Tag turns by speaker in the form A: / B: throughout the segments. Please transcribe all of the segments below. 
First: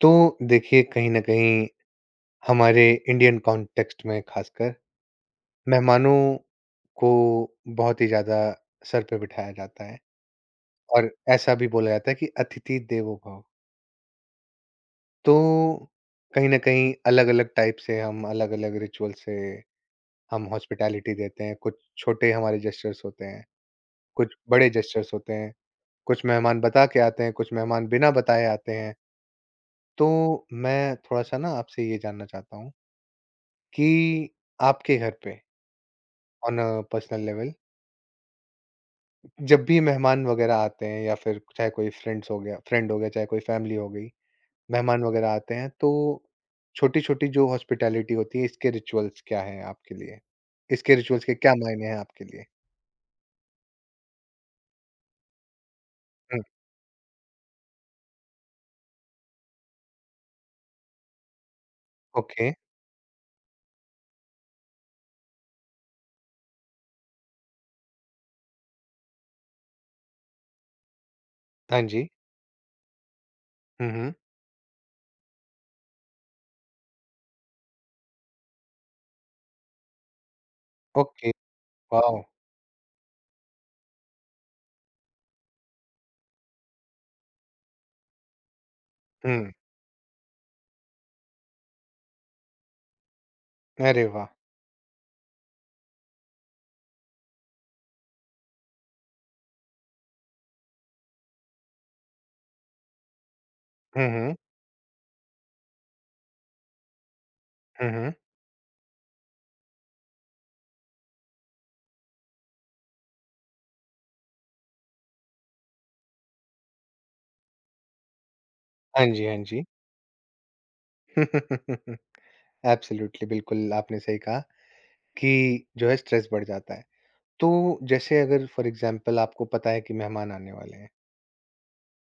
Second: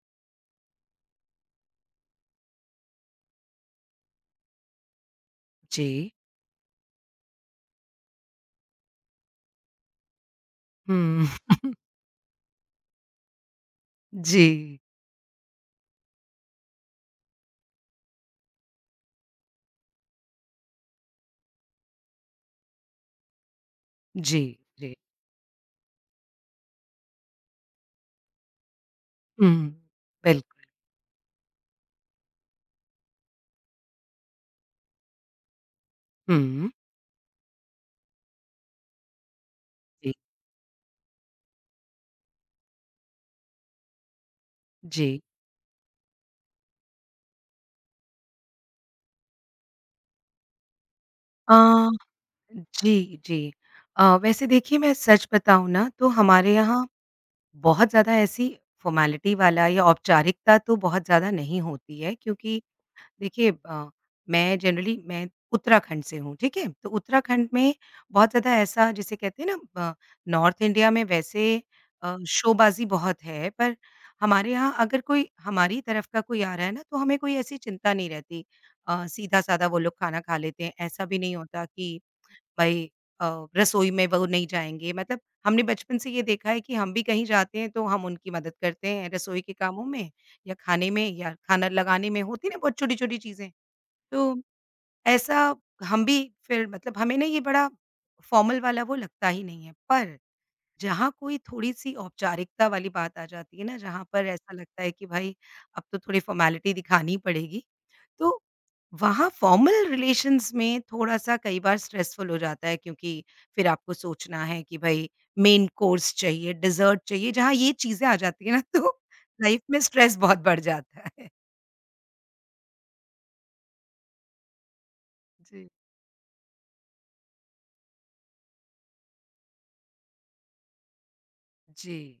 A: तो देखिए कहीं न कहीं हमारे इंडियन कॉन्टेक्स्ट में ख़ासकर
B: जी।
A: मेहमानों को बहुत ही ज़्यादा सर पे बिठाया जाता है और
B: हुँ।
A: ऐसा भी बोला जाता है कि अतिथि देवो भव।
B: जी,
A: तो कहीं न कहीं अलग-अलग टाइप से हम अलग-अलग रिचुअल से हम हॉस्पिटैलिटी देते हैं, कुछ छोटे हमारे जेस्चर्स होते हैं, कुछ
B: जी,
A: बड़े
B: जी।
A: जेस्चर्स होते हैं, कुछ मेहमान बता के आते हैं, कुछ मेहमान बिना बताए आते हैं।
B: हुँ,
A: तो
B: बिल्कुल।
A: मैं थोड़ा-सा ना आपसे ये जानना चाहता हूँ कि आपके घर पे on a
B: hmm,
A: personal level. जब भी
B: जी,
A: मेहमान वगैरह आते हैं या फिर चाहे कोई फ्रेंड्स हो गया फ्रेंड हो गया, चाहे कोई फैमिली हो गई, मेहमान
B: जी।
A: वगैरह आते हैं तो छोटी-छोटी जो हॉस्पिटैलिटी होती है इसके रिचुअल्स क्या हैं आपके लिए? इसके रिचुअल्स के क्या मायने
B: अ,
A: हैं आपके लिए?
B: जी, जी। वैसे देखिए मैं सच बताऊँ ना तो
A: हुँ,
B: हमारे यहाँ बहुत ज़्यादा ऐसी फ़ॉर्मेलिटी वाला या औपचारिकता तो बहुत ज़्यादा नहीं होती है
A: ओके।
B: क्योंकि देखिए मैं जनरली मैं उत्तराखंड से हूँ, ठीक है? तो उत्तराखंड में बहुत ज़्यादा ऐसा जिसे कहते हैं ना नॉर्थ इंडिया में वैसे
A: हाँ जी।
B: शोबाज़ी बहुत है, पर
A: हुँ, हुँ।
B: हमारे यहाँ अगर कोई हमारी तरफ का कोई आ रहा है ना, तो हमें कोई ऐसी चिंता नहीं रहती। सीधा-साधा वो लोग खाना खा लेते हैं, ऐसा भी
A: ओके,
B: नहीं होता कि
A: वॉव!
B: भाई अ, रसोई में वो नहीं जाएँगे, मतलब हमने बचपन से ये देखा है कि हम भी कहीं जाते हैं तो हम उनकी मदद करते हैं रसोई
A: हुँ,
B: के कामों में या खाने में या खाना लगाने में, होती है ना बहुत छोटी-छोटी चीज़ें।
A: अरे वाह!
B: तो ऐसा हम भी फिर मतलब हमें ना ये बड़ा फॉर्मल वाला वो लगता ही नहीं है। पर जहाँ कोई थोड़ी-सी औपचारिकता वाली बात आ जाती है ना, जहाँ
A: हुँ,
B: पर
A: हुँ।
B: ऐसा लगता है कि भाई अब तो थोड़ी फ़ॉर्मेलिटी दिखानी ही पड़ेगी
A: हुँ, हुँ।
B: तो वहाँ फॉर्मल रिलेशंस में थोड़ा-सा कई बार स्ट्रेसफुल हो जाता है क्योंकि फिर आपको सोचना है कि भई मेन कोर्स चाहिए, डेज़र्ट चाहिए, जहाँ ये चीज़ें आ जाती हैं ना तो
A: हाँ जी, हाँ
B: लाइफ
A: जी।
B: में स्ट्रेस बहुत बढ़ जाता है।
A: एब्सोल्युटली बिल्कुल आपने सही कहा कि
B: जी।
A: जो है स्ट्रेस बढ़ जाता है। तो जैसे अगर फॉर एग्जांपल आपको पता है कि मेहमान आने वाले हैं
B: जी।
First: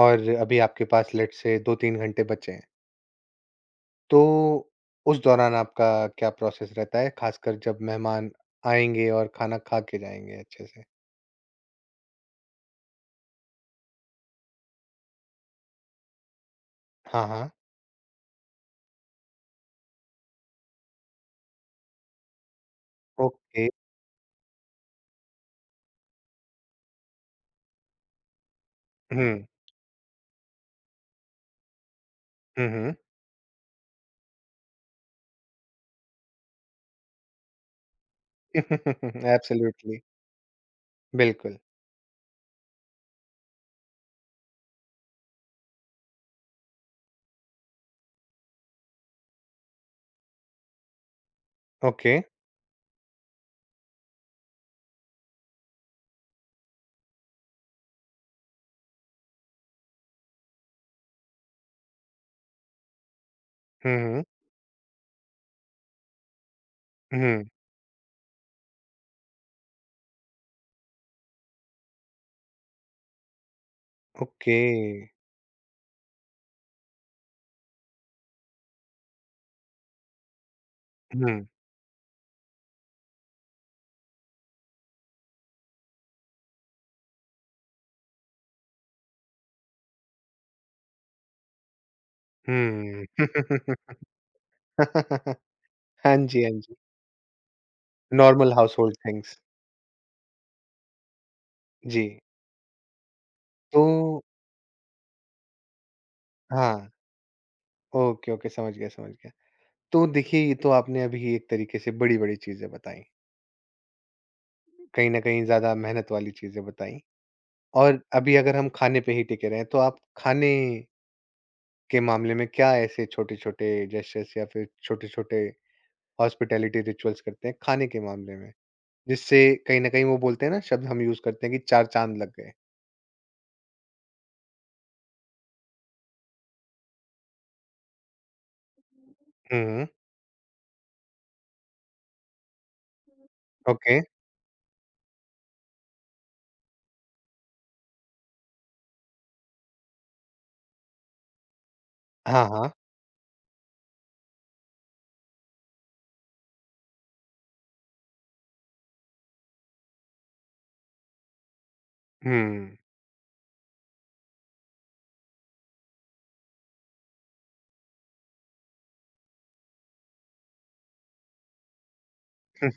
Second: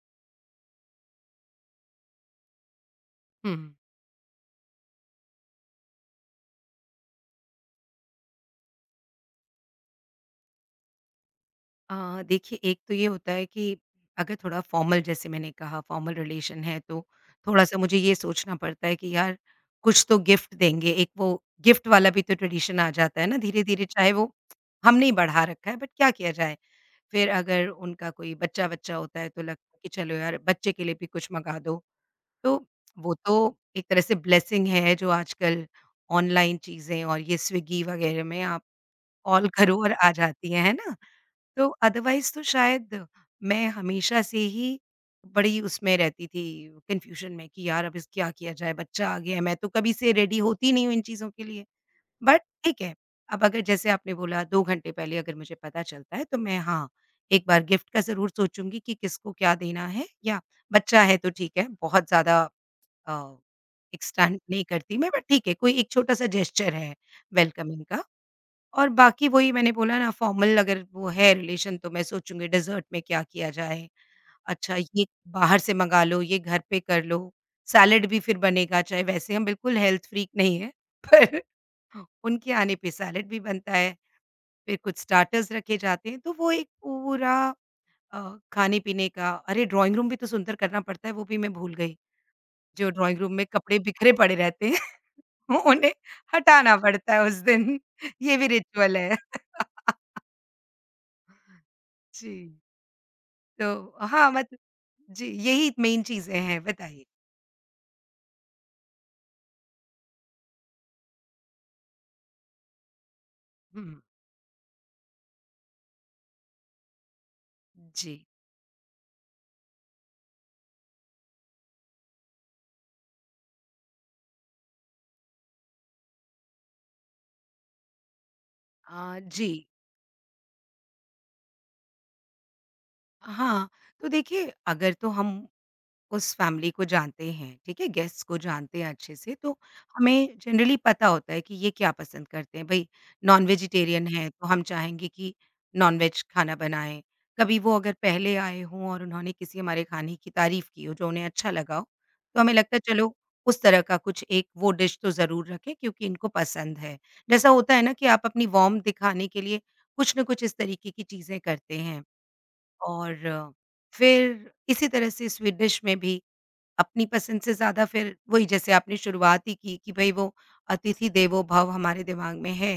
A: और अभी आपके पास लेट्स से 2-3 घंटे बचे हैं,
B: हुँ।
A: तो उस दौरान आपका क्या प्रोसेस रहता है? खासकर जब मेहमान आएँगे और खाना खा के जाएँगे अच्छे से?
B: देखिए एक तो ये होता है कि अगर थोड़ा फॉर्मल जैसे मैंने कहा फॉर्मल रिलेशन है तो
A: हाँ, हाँ।
B: थोड़ा-सा मुझे ये सोचना पड़ता है कि यार कुछ तो गिफ्ट देंगे। एक वो गिफ्ट वाला भी तो ट्रेडिशन आ जाता है ना
A: ओके।
B: धीरे-धीरे चाहे वो हमने ही बढ़ा रखा है बट क्या किया जाए। फिर अगर उनका कोई बच्चा-वच्चा होता
A: हुँ।
B: है तो लगता है कि चलो यार बच्चे के लिए भी कुछ मँगा दो। तो
A: हुँ, हुँ।
B: वो तो एक तरह से ब्लेसिंग है जो आजकल ऑनलाइन चीज़ें और ये स्विगी वगैरह में आप कॉल करो और
A: एब्सोल्युटली।
B: आ जाती हैं, है ना?
A: बिल्कुल।
B: तो अदरवाइज़ तो शायद मैं हमेशा से ही बड़ी उसमें रहती थी, कन्फ्यूज़न में कि यार अब इस क्या किया जाए? बच्चा आ गया है, मैं तो कभी से रेडी होती नहीं हूँ इन चीज़ों के लिए।
A: ओके।
B: बट ठीक है, अब अगर जैसे आपने बोला 2 घंटे पहले अगर मुझे पता चलता है तो मैं हाँ, एक बार गिफ्ट का ज़रूर सोचूँगी कि किसको क्या देना है या बच्चा है तो ठीक है, बहुत ज़्यादा अ,
A: हुँ, हुँ।
B: एक्सटेंड नहीं करती मैं बट ठीक है, कोई एक छोटा-सा जेस्चर है
A: हुँ।
B: वेलकमिंग का। और बाकी वही मैंने बोला ना फॉर्मल अगर वो है रिलेशन तो मैं सोचूँगी डेज़र्ट में क्या किया जाए?
A: ओके।
B: अच्छा ये बाहर से मँगा लो, ये घर पे कर लो, सैलेड भी फिर बनेगा चाहे वैसे हम बिल्कुल हेल्थ फ्रीक नहीं हैं
A: हुँ,
B: पर उनके आने पे सैलेड भी बनता है, फिर कुछ स्टार्टर्स रखे जाते हैं तो वो एक पूरा अ, खाने-पीने का अरे! ड्राइंग रूम भी तो सुंदर करना पड़ता है वो भी मैं भूल गई। जो ड्राइंग
A: हुँ।
B: रूम में कपड़े बिखरे पड़े रहते हैं उन्हें
A: हाँ जी, हाँ जी।
B: हटाना पड़ता है उस दिन। ये भी
A: नॉर्मल हाउसहोल्ड
B: रिचुअल है।
A: थिंग्स। जी।
B: जी। तो
A: तो
B: हाँ मतलब जी, यही मेन चीज़ें हैं,
A: हाँ।
B: बताइए?
A: ओके, ओके, समझ गया, समझ गया। तो देखिए, ये तो आपने अभी एक तरीके से बड़ी-बड़ी चीज़ें बताईं,
B: हुँ,
A: कहीं न कहीं ज़्यादा मेहनत वाली चीज़ें बताईं और
B: जी।
A: अभी अगर हम खाने पे ही टिके रहें, तो आप खाने के मामले में क्या ऐसे छोटे-छोटे जेस्चर्स या फिर छोटे-छोटे हॉस्पिटैलिटी रिचुअल्स करते हैं, खाने के मामले में? जिससे
B: जी,
A: कहीं न कहीं वो बोलते हैं ना शब्द हम यूज़ करते हैं कि 4 चाँद लग गए।
B: हाँ, तो देखिए अगर तो हम उस फैमिली को जानते हैं, ठीक है? गेस्ट्स को जानते हैं अच्छे से, तो
A: हुँ,
B: हमें जनरली पता होता है कि ये क्या पसंद करते हैं। भई
A: ओके।
B: नॉन-वेजिटेरियन है, तो हम चाहेंगे कि नॉन-वेज खाना बनाएँ। कभी वो अगर पहले आए हों और उन्होंने किसी हमारे खाने की तारीफ़ की हो, जो उन्हें अच्छा लगा हो, तो
A: हाँ,
B: हमें
A: हाँ।
B: लगता है चलो उस तरह का कुछ एक वो डिश तो ज़रूर रखें क्योंकि इनको पसंद है। जैसा होता है ना कि आप अपनी वार्म दिखाने के लिए कुछ न कुछ इस तरीके की चीज़ें करते हैं
A: हुँ।
B: और फिर इसी तरह से स्वीट डिश में भी अपनी पसंद से ज़्यादा फिर वही जैसे आपने शुरुआत ही की कि भई वो अतिथि देवो भव हमारे दिमाग में है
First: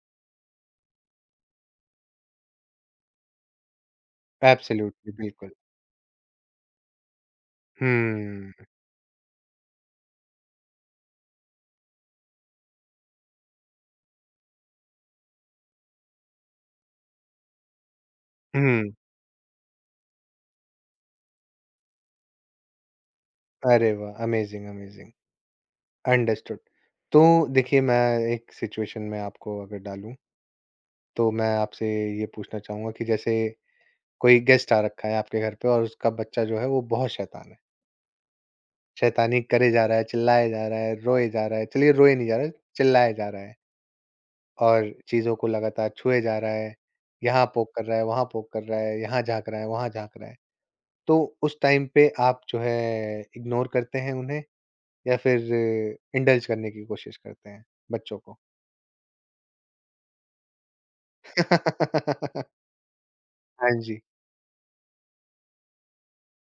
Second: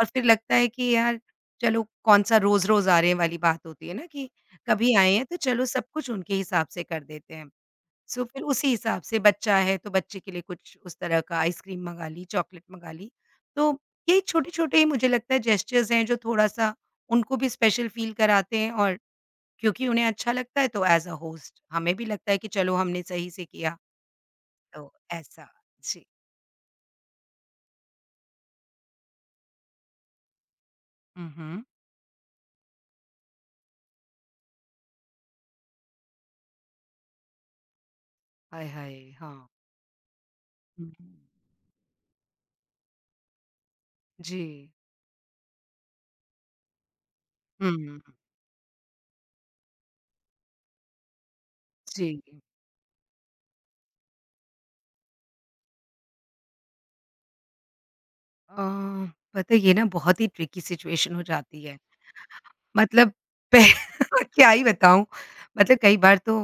B: और फिर लगता है कि यार चलो कौन-सा रोज़-रोज़ आ रहे हैं वाली बात होती है ना कि कभी
A: एब्सोल्युटली,
B: आए हैं तो
A: बिल्कुल।
B: चलो सब कुछ उनके हिसाब से कर देते हैं। सो फिर
A: हुँ,
B: उसी हिसाब से बच्चा है तो बच्चे के लिए कुछ उस तरह का आइसक्रीम मंगा ली, चॉकलेट मंगा ली। तो ये छोटे-छोटे ही मुझे लगता है जेस्चर्स हैं जो थोड़ा-सा उनको भी स्पेशल फ़ील कराते हैं
A: हुँ।
B: और क्योंकि उन्हें अच्छा लगता है तो एज़ अ होस्ट हमें भी लगता है कि चलो हमने सही से किया।
A: अरे वाह! अमेज़िंग,
B: तो
A: अमेज़िंग।
B: ऐसा। जी।
A: अंडरस्टूड। तो देखिए, मैं एक सिचुएशन में आपको अगर डालूँ,
B: हुँ,
A: तो मैं
B: हुँ।
A: आपसे ये पूछना चाहूँगा कि जैसे कोई गेस्ट आ रखा है आपके घर पे और उसका बच्चा जो है वो बहुत शैतान है।
B: हाय, हाय!
A: शैतानी
B: हाँ।
A: करे जा रहा है, चिल्लाए जा रहा
B: हुँ।
A: है, रोए जा रहा है, चलिए रोए नहीं जा रहा है, चिल्लाए जा रहा है
B: जी।
A: और चीज़ों को लगातार छुए जा रहा है, यहाँ पोक कर रहा
B: हुँ।
A: है, वहाँ पोक कर रहा है, यहाँ झाँक रहा है, वहाँ झाँक रहा है। तो उस टाइम पे
B: जी।
A: आप जो है इग्नोर करते हैं उन्हें या फिर इंडल्ज करने की कोशिश करते हैं बच्चों को?
B: अ, पता है ये ना बहुत ही ट्रिकी सिचुएशन हो जाती है। मतलब पह
A: हाँ जी।
B: क्या ही बताऊँ मतलब कई बार तो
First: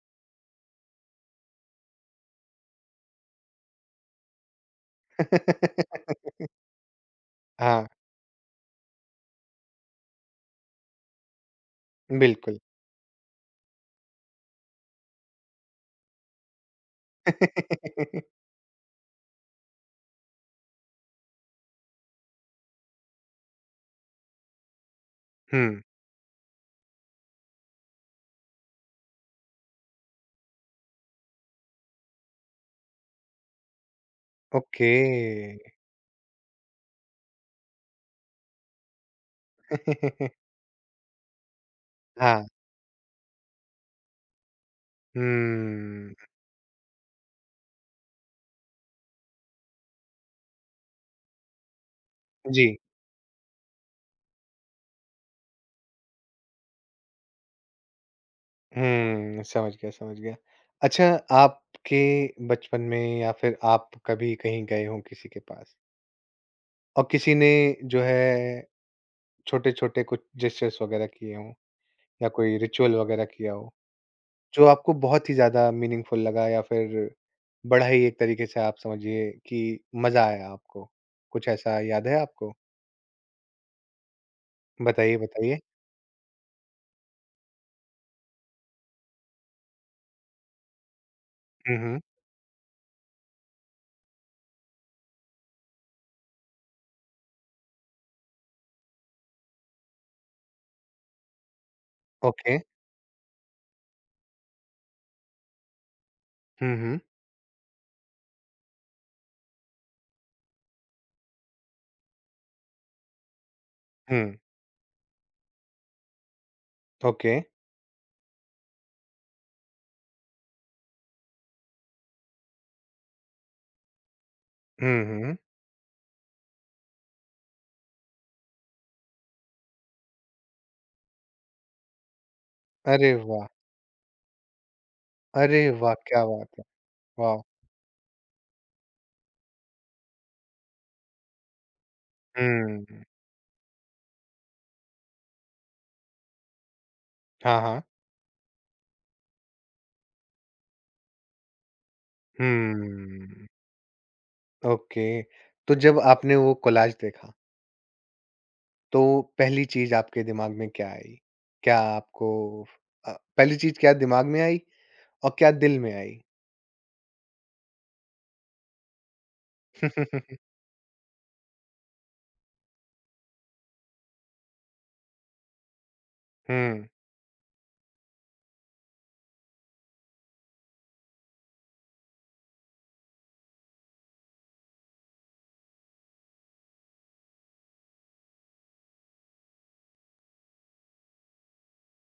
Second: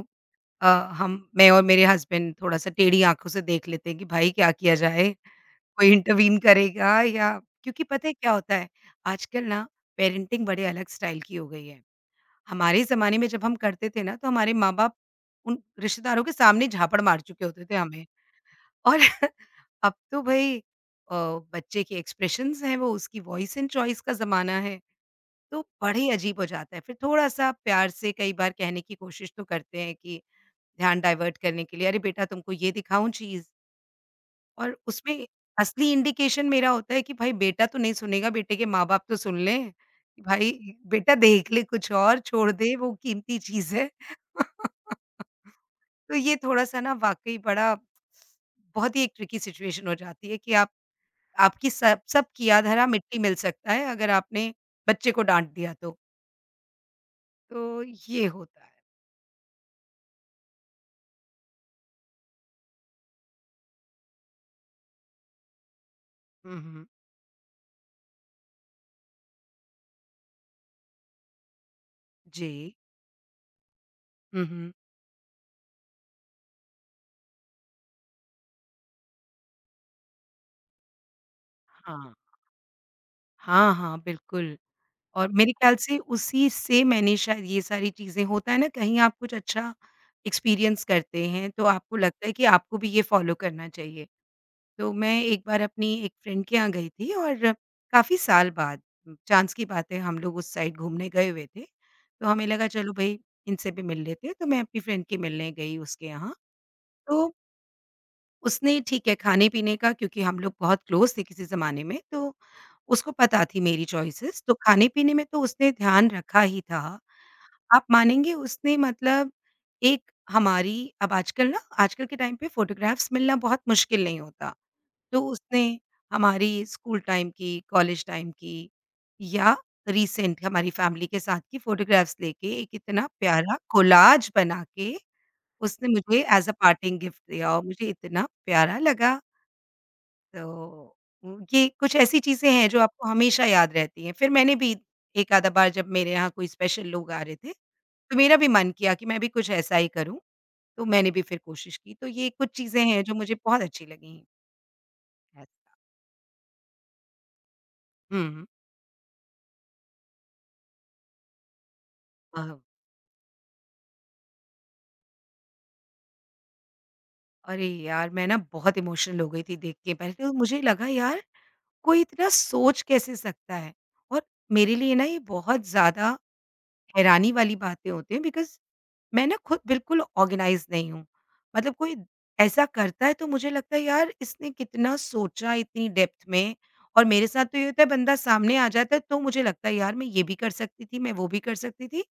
B: अ, हम मैं और मेरे हस्बैंड थोड़ा-सा टेढ़ी आँखों से देख लेते हैं कि भाई क्या किया जाए? कोई इंटरवीन करेगा या क्योंकि
A: हाँ,
B: पता है क्या होता है आजकल ना पेरेंटिंग बड़े अलग स्टाइल की हो गई है।
A: बिल्कुल।
B: हमारे ज़माने में जब हम करते थे ना, तो हमारे माँ-बाप उन रिश्तेदारों के सामने झापड़ मार चुके होते थे हमें और अब तो भई अ, बच्चे के एक्सप्रेशंस हैं वो, उसकी वॉइस एंड चॉइस का ज़माना है, तो
A: हुँ,
B: बड़े ही अजीब हो जाता है। फिर थोड़ा-सा प्यार से कई बार कहने की कोशिश तो करते हैं कि ध्यान डाइवर्ट करने के लिए, "अरे बेटा तुमको ये दिखाऊँ चीज़?" और
A: ओके।
B: उसमें असली इंडिकेशन मेरा होता है कि भाई बेटा तो नहीं सुनेगा, बेटे के माँ-बाप तो सुन लें, कि भाई बेटा देख ले कुछ और,
A: हाँ,
B: छोड़ दे वो कीमती चीज़ है।
A: हम्म,
B: तो ये थोड़ा-सा ना वाक़ई बड़ा बहुत ही एक ट्रिकी सिचुएशन हो जाती है कि आप आपकी सब सबकी
A: जी।
B: आधा-आधा मिट्टी मिल सकता है अगर आपने बच्चे को डाँट दिया तो। तो ये होता है।
A: हुँ, समझ गया, समझ गया। अच्छा, आपके बचपन में या फिर आप कभी कहीं गए हों किसी के पास
B: हुँ, हुँ।
A: और किसी ने जो है छोटे-छोटे कुछ जेस्चर्स वगैरह किए हों या कोई
B: जी।
A: रिचुअल वगैरह किया हो?
B: हुँ,
A: जो
B: हुँ।
A: आपको बहुत ही ज़्यादा मीनिंगफुल लगा या फिर बड़ा ही एक तरीके से आप समझिए कि मज़ा आया आपको? कुछ ऐसा याद
B: हाँ।
A: है आपको?
B: हाँ, हाँ, बिल्कुल।
A: बताइए,
B: और मेरे
A: बताइए।
B: ख्याल से उसी से मैंने शायद ये सारी चीज़ें होता है ना कहीं आप कुछ अच्छा एक्सपीरियंस करते हैं, तो
A: हुँ,
B: आपको
A: हुँ।
B: लगता है कि आपको भी ये फ़ॉलो करना चाहिए। तो मैं एक बार अपनी एक फ्रेंड के यहाँ गई थी और काफ़ी साल बाद चाँस की बात है हम लोग उस साइड घूमने गए हुए थे। तो हमें
A: ओके।
B: लगा चलो भई इनसे भी मिल लेते हैं, तो मैं अपनी फ्रेंड के मिलने गई उसके यहाँ।
A: हुँ, हुँ।
B: तो उसने ठीक है खाने-पीने का क्योंकि हम लोग बहुत क्लोज़ थे किसी ज़माने में, तो उसको पता थी मेरी
A: हुँ।
B: चॉइसेस, तो खाने-पीने में तो उसने ध्यान रखा ही था।
A: ओके।
B: आप मानेंगे उसने मतलब एक हमारी अब आजकल ना आजकल के टाइम पे फ़ोटोग्राफ्स मिलना बहुत मुश्किल नहीं होता,
A: हुँ,
B: तो
A: हुँ।
B: उसने हमारी स्कूल टाइम की, कॉलेज टाइम की या रिसेंट हमारी फ़ैमिली के साथ की फ़ोटोग्राफ्स लेके एक इतना
A: अरे वाह!
B: प्यारा कोलाज बना के
A: अरे
B: उसने
A: वाह!
B: मुझे
A: क्या बात
B: ऐज़ अ
A: है!
B: पार्टिंग गिफ्ट
A: वाह!
B: दिया और मुझे इतना प्यारा लगा। तो ये कुछ ऐसी चीज़ें हैं जो
A: हुँ।
B: आपको हमेशा याद रहती हैं। फिर मैंने भी एक आधा बार जब मेरे यहाँ कोई स्पेशल लोग आ रहे थे,
A: हाँ,
B: तो
A: हाँ।
B: मेरा भी मन किया कि मैं भी कुछ ऐसा ही करूँ, तो मैंने भी फिर कोशिश की। तो ये कुछ चीज़ें हैं जो मुझे
A: हुँ।
B: बहुत अच्छी लगीं।
A: ओके। तो
B: ऐसा
A: जब आपने वो कोलाज देखा,
B: हुँ।
A: तो पहली चीज़ आपके दिमाग में क्या आई? क्या आपको
B: अ,
A: अ, पहली चीज़ क्या दिमाग में आई और क्या दिल में आई?
B: अरे यार! मैं ना बहुत इमोशनल हो गई थी देख के। पहले तो मुझे लगा यार कोई इतना सोच कैसे सकता है? और मेरे लिए ना ये बहुत ज़्यादा
A: हुँ,
B: हैरानी वाली बातें होती हैं बिकॉज़ मैं ना खुद बिल्कुल ऑर्गेनाइज़ नहीं हूँ। मतलब कोई ऐसा करता है तो मुझे लगता है यार इसने कितना सोचा इतनी डेप्थ में और मेरे साथ तो ये होता है बंदा सामने आ जाता है तो मुझे लगता है यार मैं ये भी कर सकती थी, मैं वो भी कर सकती थी,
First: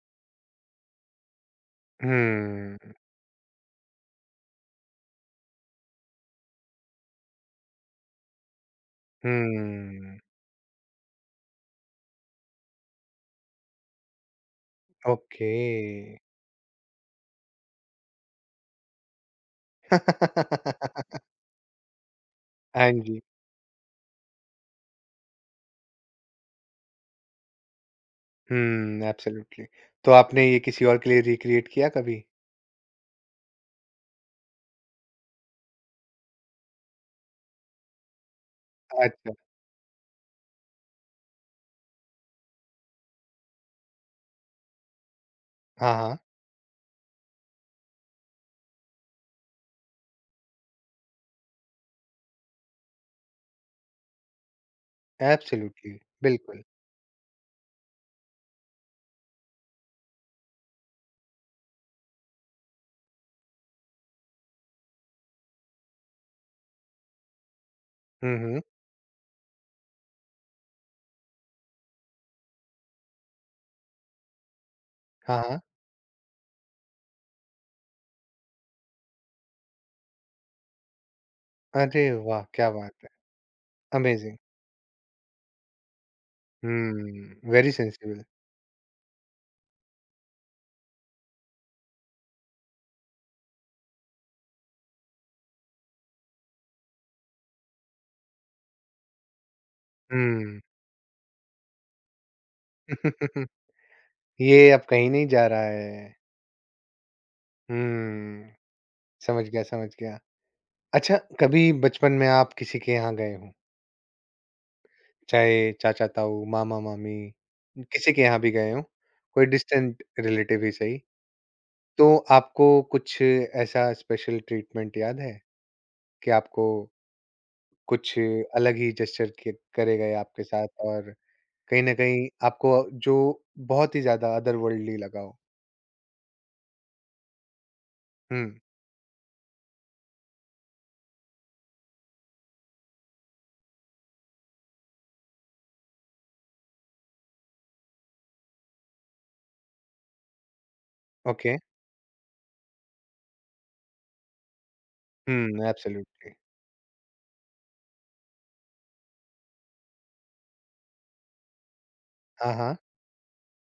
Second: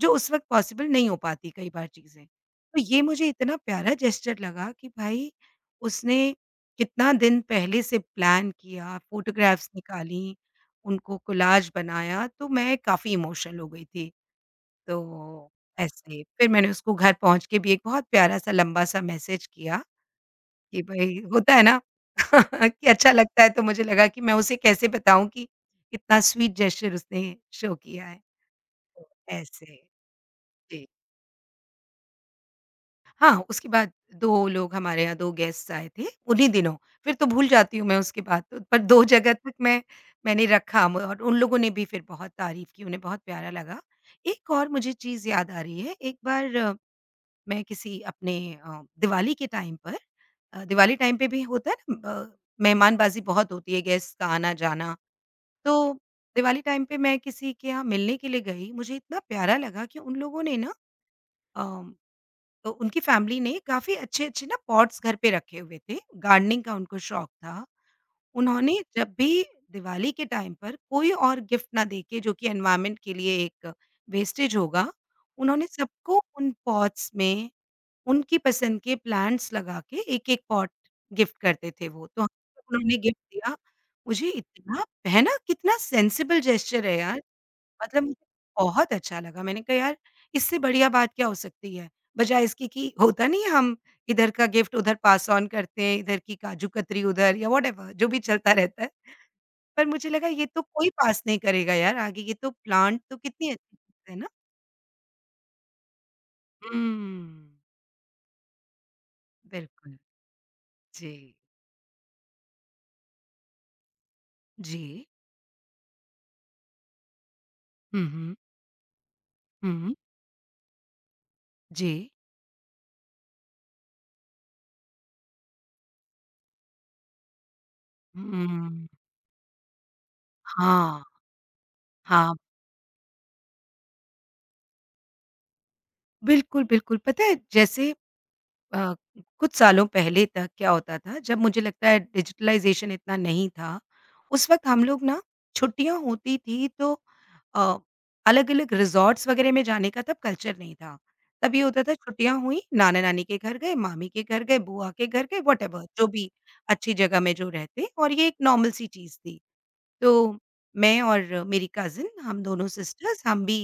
B: जो उस वक़्त पॉसिबल नहीं हो पाती कई बार चीज़ें। तो
A: हुँ,
B: ये मुझे इतना प्यारा जेस्चर लगा कि भाई उसने कितना दिन पहले से प्लान किया, फ़ोटोग्राफ्स
A: हुँ,
B: निकाली, उनको कोलाज बनाया तो मैं काफ़ी इमोशनल हो गई थी। तो
A: ओके।
B: ऐसे फिर मैंने उसको घर पहुँच के भी एक बहुत प्यारा-सा लंबा-सा मैसेज किया कि भई होता है ना कि
A: हाँ
B: अच्छा
A: जी।
B: लगता है तो मुझे लगा कि मैं उसे कैसे बताऊँ कि इतना स्वीट जेस्चर उसने शो किया है।
A: हुँ,
B: तो
A: एब्सोल्यूटली।
B: ऐसे,
A: तो आपने ये किसी
B: जी।
A: और के लिए रिक्रिएट किया कभी?
B: हाँ, उसके बाद 2 लोग हमारे यहाँ 2 गेस्ट्स आए थे उन्हीं दिनों, फिर तो भूल जाती हूँ मैं उसके बाद तो, पर 2 जगह
A: अच्छा।
B: तक मैं मैंने रखा म और उन लोगों ने भी फिर बहुत तारीफ़ की, उन्हें बहुत प्यारा लगा। एक और मुझे चीज़ याद आ रही
A: हाँ,
B: है,
A: हाँ,
B: एक बार मैं किसी अपने दिवाली के टाइम पर दिवाली टाइम पे भी होता है ना मेहमानबाजी बहुत होती है, गेस्ट का आना-जाना।
A: एब्सोल्यूटली,
B: तो दिवाली
A: बिल्कुल।
B: टाइम पे मैं किसी के यहाँ मिलने के लिए गई, मुझे इतना प्यारा लगा कि उन लोगों ने ना अम, उनकी फैमिली ने काफ़ी अच्छे-अच्छे ना पॉट्स घर पे रखे हुए थे, गार्डनिंग का उनको शौक था।
A: हुँ, हुँ।
B: उन्होंने जब भी दिवाली के टाइम पर कोई और गिफ्ट ना देके जो कि एनवायरनमेंट के लिए एक वेस्टेज होगा,
A: हाँ, हाँ।
B: उन्होंने सबको उन पॉट्स में उनकी पसंद के प्लांट्स लगा के एक-एक पॉट गिफ्ट करते थे
A: अरे
B: वो, तो
A: वाह!
B: हमें जब
A: क्या बात
B: उन्होंने
A: है।
B: गिफ्ट दिया, मुझे
A: अमेज़िंग।
B: इतना है ना? कितना सेंसिबल जेस्चर है यार,
A: हुँ, वेरी
B: मतलब
A: सेंसिबल।
B: मुझे बहुत अच्छा लगा। मैंने कहा यार इससे बढ़िया बात क्या हो सकती है? बजाए इसके कि होता नहीं है हम इधर का गिफ्ट उधर पास ऑन करते हैं, इधर की काजू-कतरी उधर या व्हाटएवर जो भी चलता रहता है। पर मुझे लगा ये
A: हुँ।
B: तो कोई पास नहीं करेगा यार आगे, ये तो प्लांट तो कितनी अच्छी चीज़ है ना?
A: ये अब कहीं नहीं जा रहा है।
B: हुँ,
A: हुँ, समझ गया, समझ
B: बिल्कुल।
A: गया।
B: जी।
A: अच्छा, कभी बचपन में आप किसी के यहाँ गए हों?
B: जी।
A: चाहे चाचा-ताऊ, मामा-मामी,
B: हुँ,
A: किसी के
B: हुँ।
A: यहाँ भी गए हों, कोई
B: हुँ,
A: डिस्टेंट रिलेटिव ही सही,
B: जी।
A: तो आपको कुछ ऐसा स्पेशल ट्रीटमेंट याद है कि आपको कुछ अलग
B: हुँ,
A: ही जेस्चर क करे गए आपके साथ
B: हाँ,
A: और कहीं न कहीं
B: हाँ।
A: आपको जो बहुत ही ज़्यादा अदरवर्ल्डली लगा हो?
B: बिल्कुल, बिल्कुल। पता है जैसे
A: हुँ,
B: अ, कुछ सालों पहले तक क्या होता था जब मुझे लगता है डिजिटलाइज़ेशन इतना नहीं था, उस वक़्त हम लोग ना छुट्टियाँ होती थी तो अ, अलग-अलग रिज़ॉर्ट्स वग़ैरह में जाने का तब कल्चर नहीं था। तब
A: ओके।
B: ये होता था छुट्टियाँ हुई, नाना-नानी के घर गए, मामी के घर गए, बुआ के घर गए,
A: हुँ,
B: व्हाटएवर जो भी
A: एब्सोल्युटली।
B: अच्छी जगह में जो रहते और ये एक नॉर्मल सी चीज़ थी। तो मैं और मेरी कज़िन हम
A: हाँ,
B: दोनों
A: हाँ,
B: सिस्टर्स हम भी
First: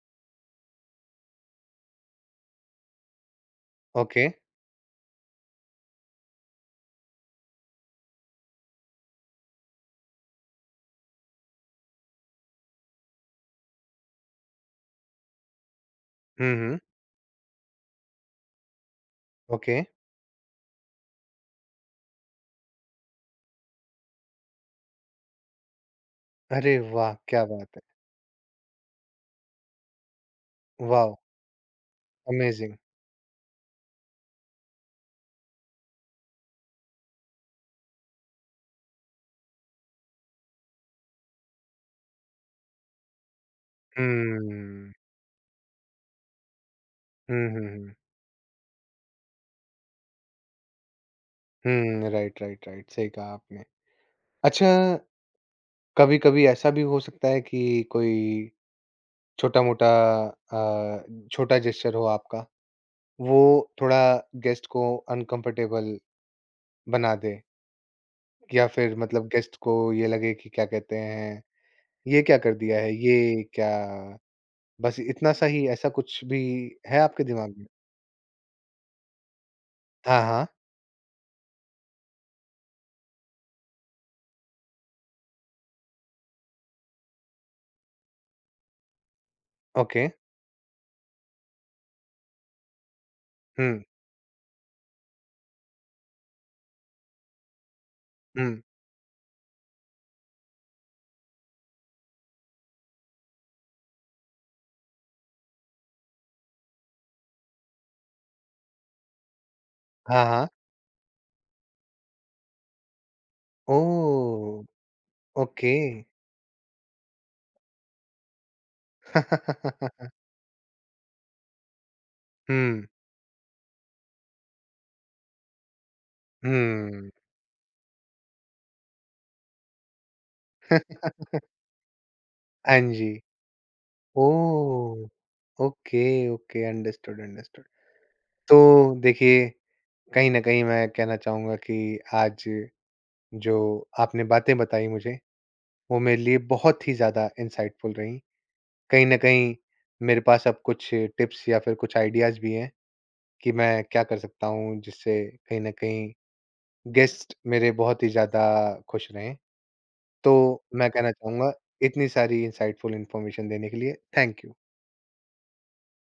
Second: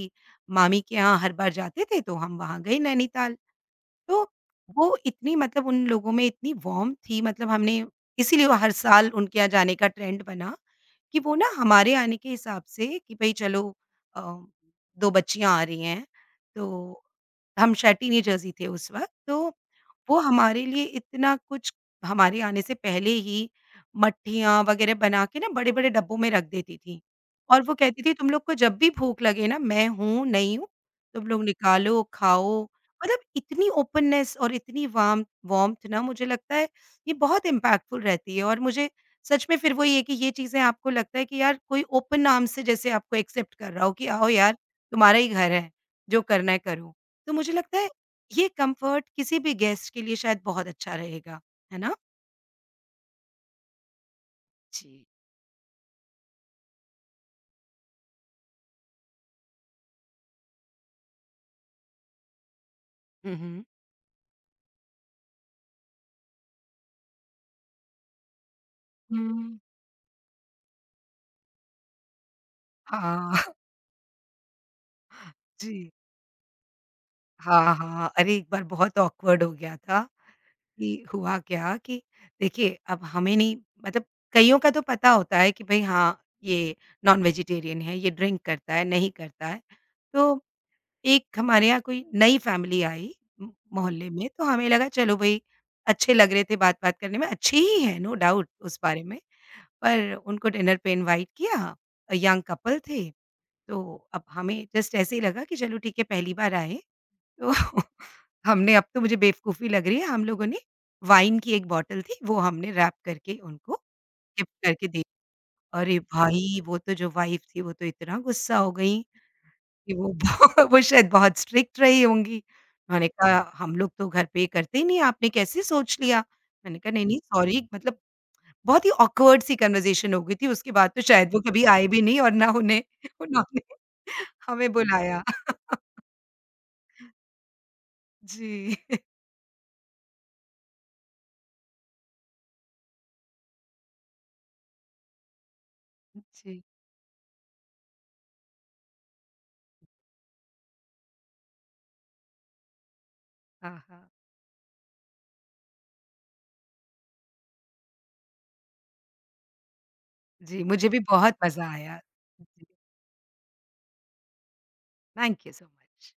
B: मामी के यहाँ हर बार जाते थे तो हम वहाँ गए नैनीताल। तो
A: ओके।
B: वो इतनी मतलब उन लोगों में इतनी वार्म थी मतलब हमने इसीलिए वो हर साल उनके यहाँ जाने का ट्रेंड बना। कि वो ना हमारे आने के हिसाब से कि भई चलो अ, 2 बच्चियाँ आ रही हैं,
A: हुँ, हुँ,
B: तो हम शायद टीनेजर्स ही थे उस वक़्त, तो
A: ओके।
B: वो हमारे लिए इतना कुछ हमारे आने से पहले ही मट्ठियाँ वगैरह बना के ना बड़े-बड़े डब्बों में रख
A: अरे
B: देती थी।
A: वाह! क्या
B: और
A: बात
B: वो
A: है।
B: कहती थी तुम लोग को जब भी भूख लगे ना मैं हूँ, नहीं हूँ,
A: वॉव!
B: तुम लोग निकालो, खाओ।
A: अमेजिंग।
B: मतलब इतनी ओपननेस और इतनी वार्म वार्म्थ ना मुझे लगता है ये बहुत इम्पैक्टफुल रहती है और मुझे सच में फिर वही है कि ये चीज़ें आपको लगता है कि यार कोई ओपन आर्म से जैसे आपको एक्सेप्ट कर रहा हो कि आओ यार
A: हुँ।
B: तुम्हारा ही घर है, जो करना है करो। तो
A: हुँ,
B: मुझे
A: हुँ,
B: लगता है
A: हुँ।
B: ये कम्फर्ट किसी भी गेस्ट के लिए शायद बहुत अच्छा रहेगा, है ना?
A: हुँ, राइट, राइट, राइट, सही कहा आपने। अच्छा,
B: जी।
A: कभी-कभी ऐसा भी हो सकता है कि कोई छोटा-मोटा अ, छोटा जेस्चर हो आपका,
B: हुँ,
A: वो
B: हुँ।
A: थोड़ा गेस्ट को अनकम्फर्टेबल बना दे या फिर मतलब गेस्ट
B: हुँ,
A: को ये लगे कि क्या कहते हैं, ये क्या कर दिया है,
B: हाँ।
A: ये क्या बस इतना सा ही ऐसा
B: जी।
A: कुछ भी है आपके दिमाग में?
B: हाँ, हाँ। अरे एक बार बहुत ऑकवर्ड हो गया था
A: हाँ, हाँ,
B: कि हुआ क्या कि देखिए अब हमें नहीं मतलब कइयों का तो पता होता है कि भई हाँ, ये नॉन वेजिटेरियन है, ये ड्रिंक करता है, नहीं करता है।
A: ओके,
B: तो एक हमारे यहाँ कोई नई फ़ैमिली आई म
A: हुँ,
B: मोहल्ले में, तो हमें लगा चलो भई अच्छे लग रहे थे बात-बात करने में, अच्छे ही हैं नो डाउट
A: हुँ,
B: उस बारे में। पर उनको डिनर पे इनवाइट किया, यंग कपल थे, तो अब हमें जस्ट ऐसे ही लगा कि चलो ठीक है पहली बार आए, तो हमने अब तो मुझे बेवकूफ़ी लग रही है,
A: हाँ,
B: हम लोगों
A: हाँ,
B: ने वाइन की एक बॉटल थी, वो हमने रैप करके उनको
A: ओह!
B: गिफ्ट करके दी।
A: ओके।
B: अरे भाई! वो तो जो वाइफ़ थी वो तो इतना गुस्सा हो गई कि वो वो शायद बहुत स्ट्रिक्ट रही होंगी।
A: हुँ,
B: उन्होंने कहा हम लोग तो घर पे करते ही नहीं, आपने कैसे सोच लिया? मैंने कहा नहीं,
A: हुँ।
B: नहीं सॉरी मतलब बहुत ही ऑकवर्ड सी कन्वर्सेशन हो गई थी, उसके बाद तो शायद वो कभी आए भी नहीं और ना
A: हाँ
B: उन्हें
A: जी।
B: उन्होंने हमें
A: ओह!
B: बुलाया।
A: Okay, okay understood, understood. तो
B: जी।
A: देखिए, कहीं न कहीं मैं कहना चाहूँगा कि आज जो आपने बातें बताई मुझे, वो मेरे लिए
B: जी।
A: बहुत ही ज़्यादा इनसाइटफुल रहीं। कहीं न कहीं मेरे पास अब कुछ टिप्स या फिर कुछ आइडियाज़ भी हैं कि
B: हाँ,
A: मैं क्या
B: हाँ।
A: कर सकता हूँ, जिससे कहीं न कहीं गेस्ट मेरे बहुत ही ज़्यादा खुश रहें। तो
B: जी, मुझे
A: मैं
B: भी
A: कहना
B: बहुत
A: चाहूँगा,
B: मज़ा आया।
A: इतनी सारी
B: जी,
A: इनसाइटफुल इन्फॉर्मेशन देने के लिए thank you.
B: Thank you so much.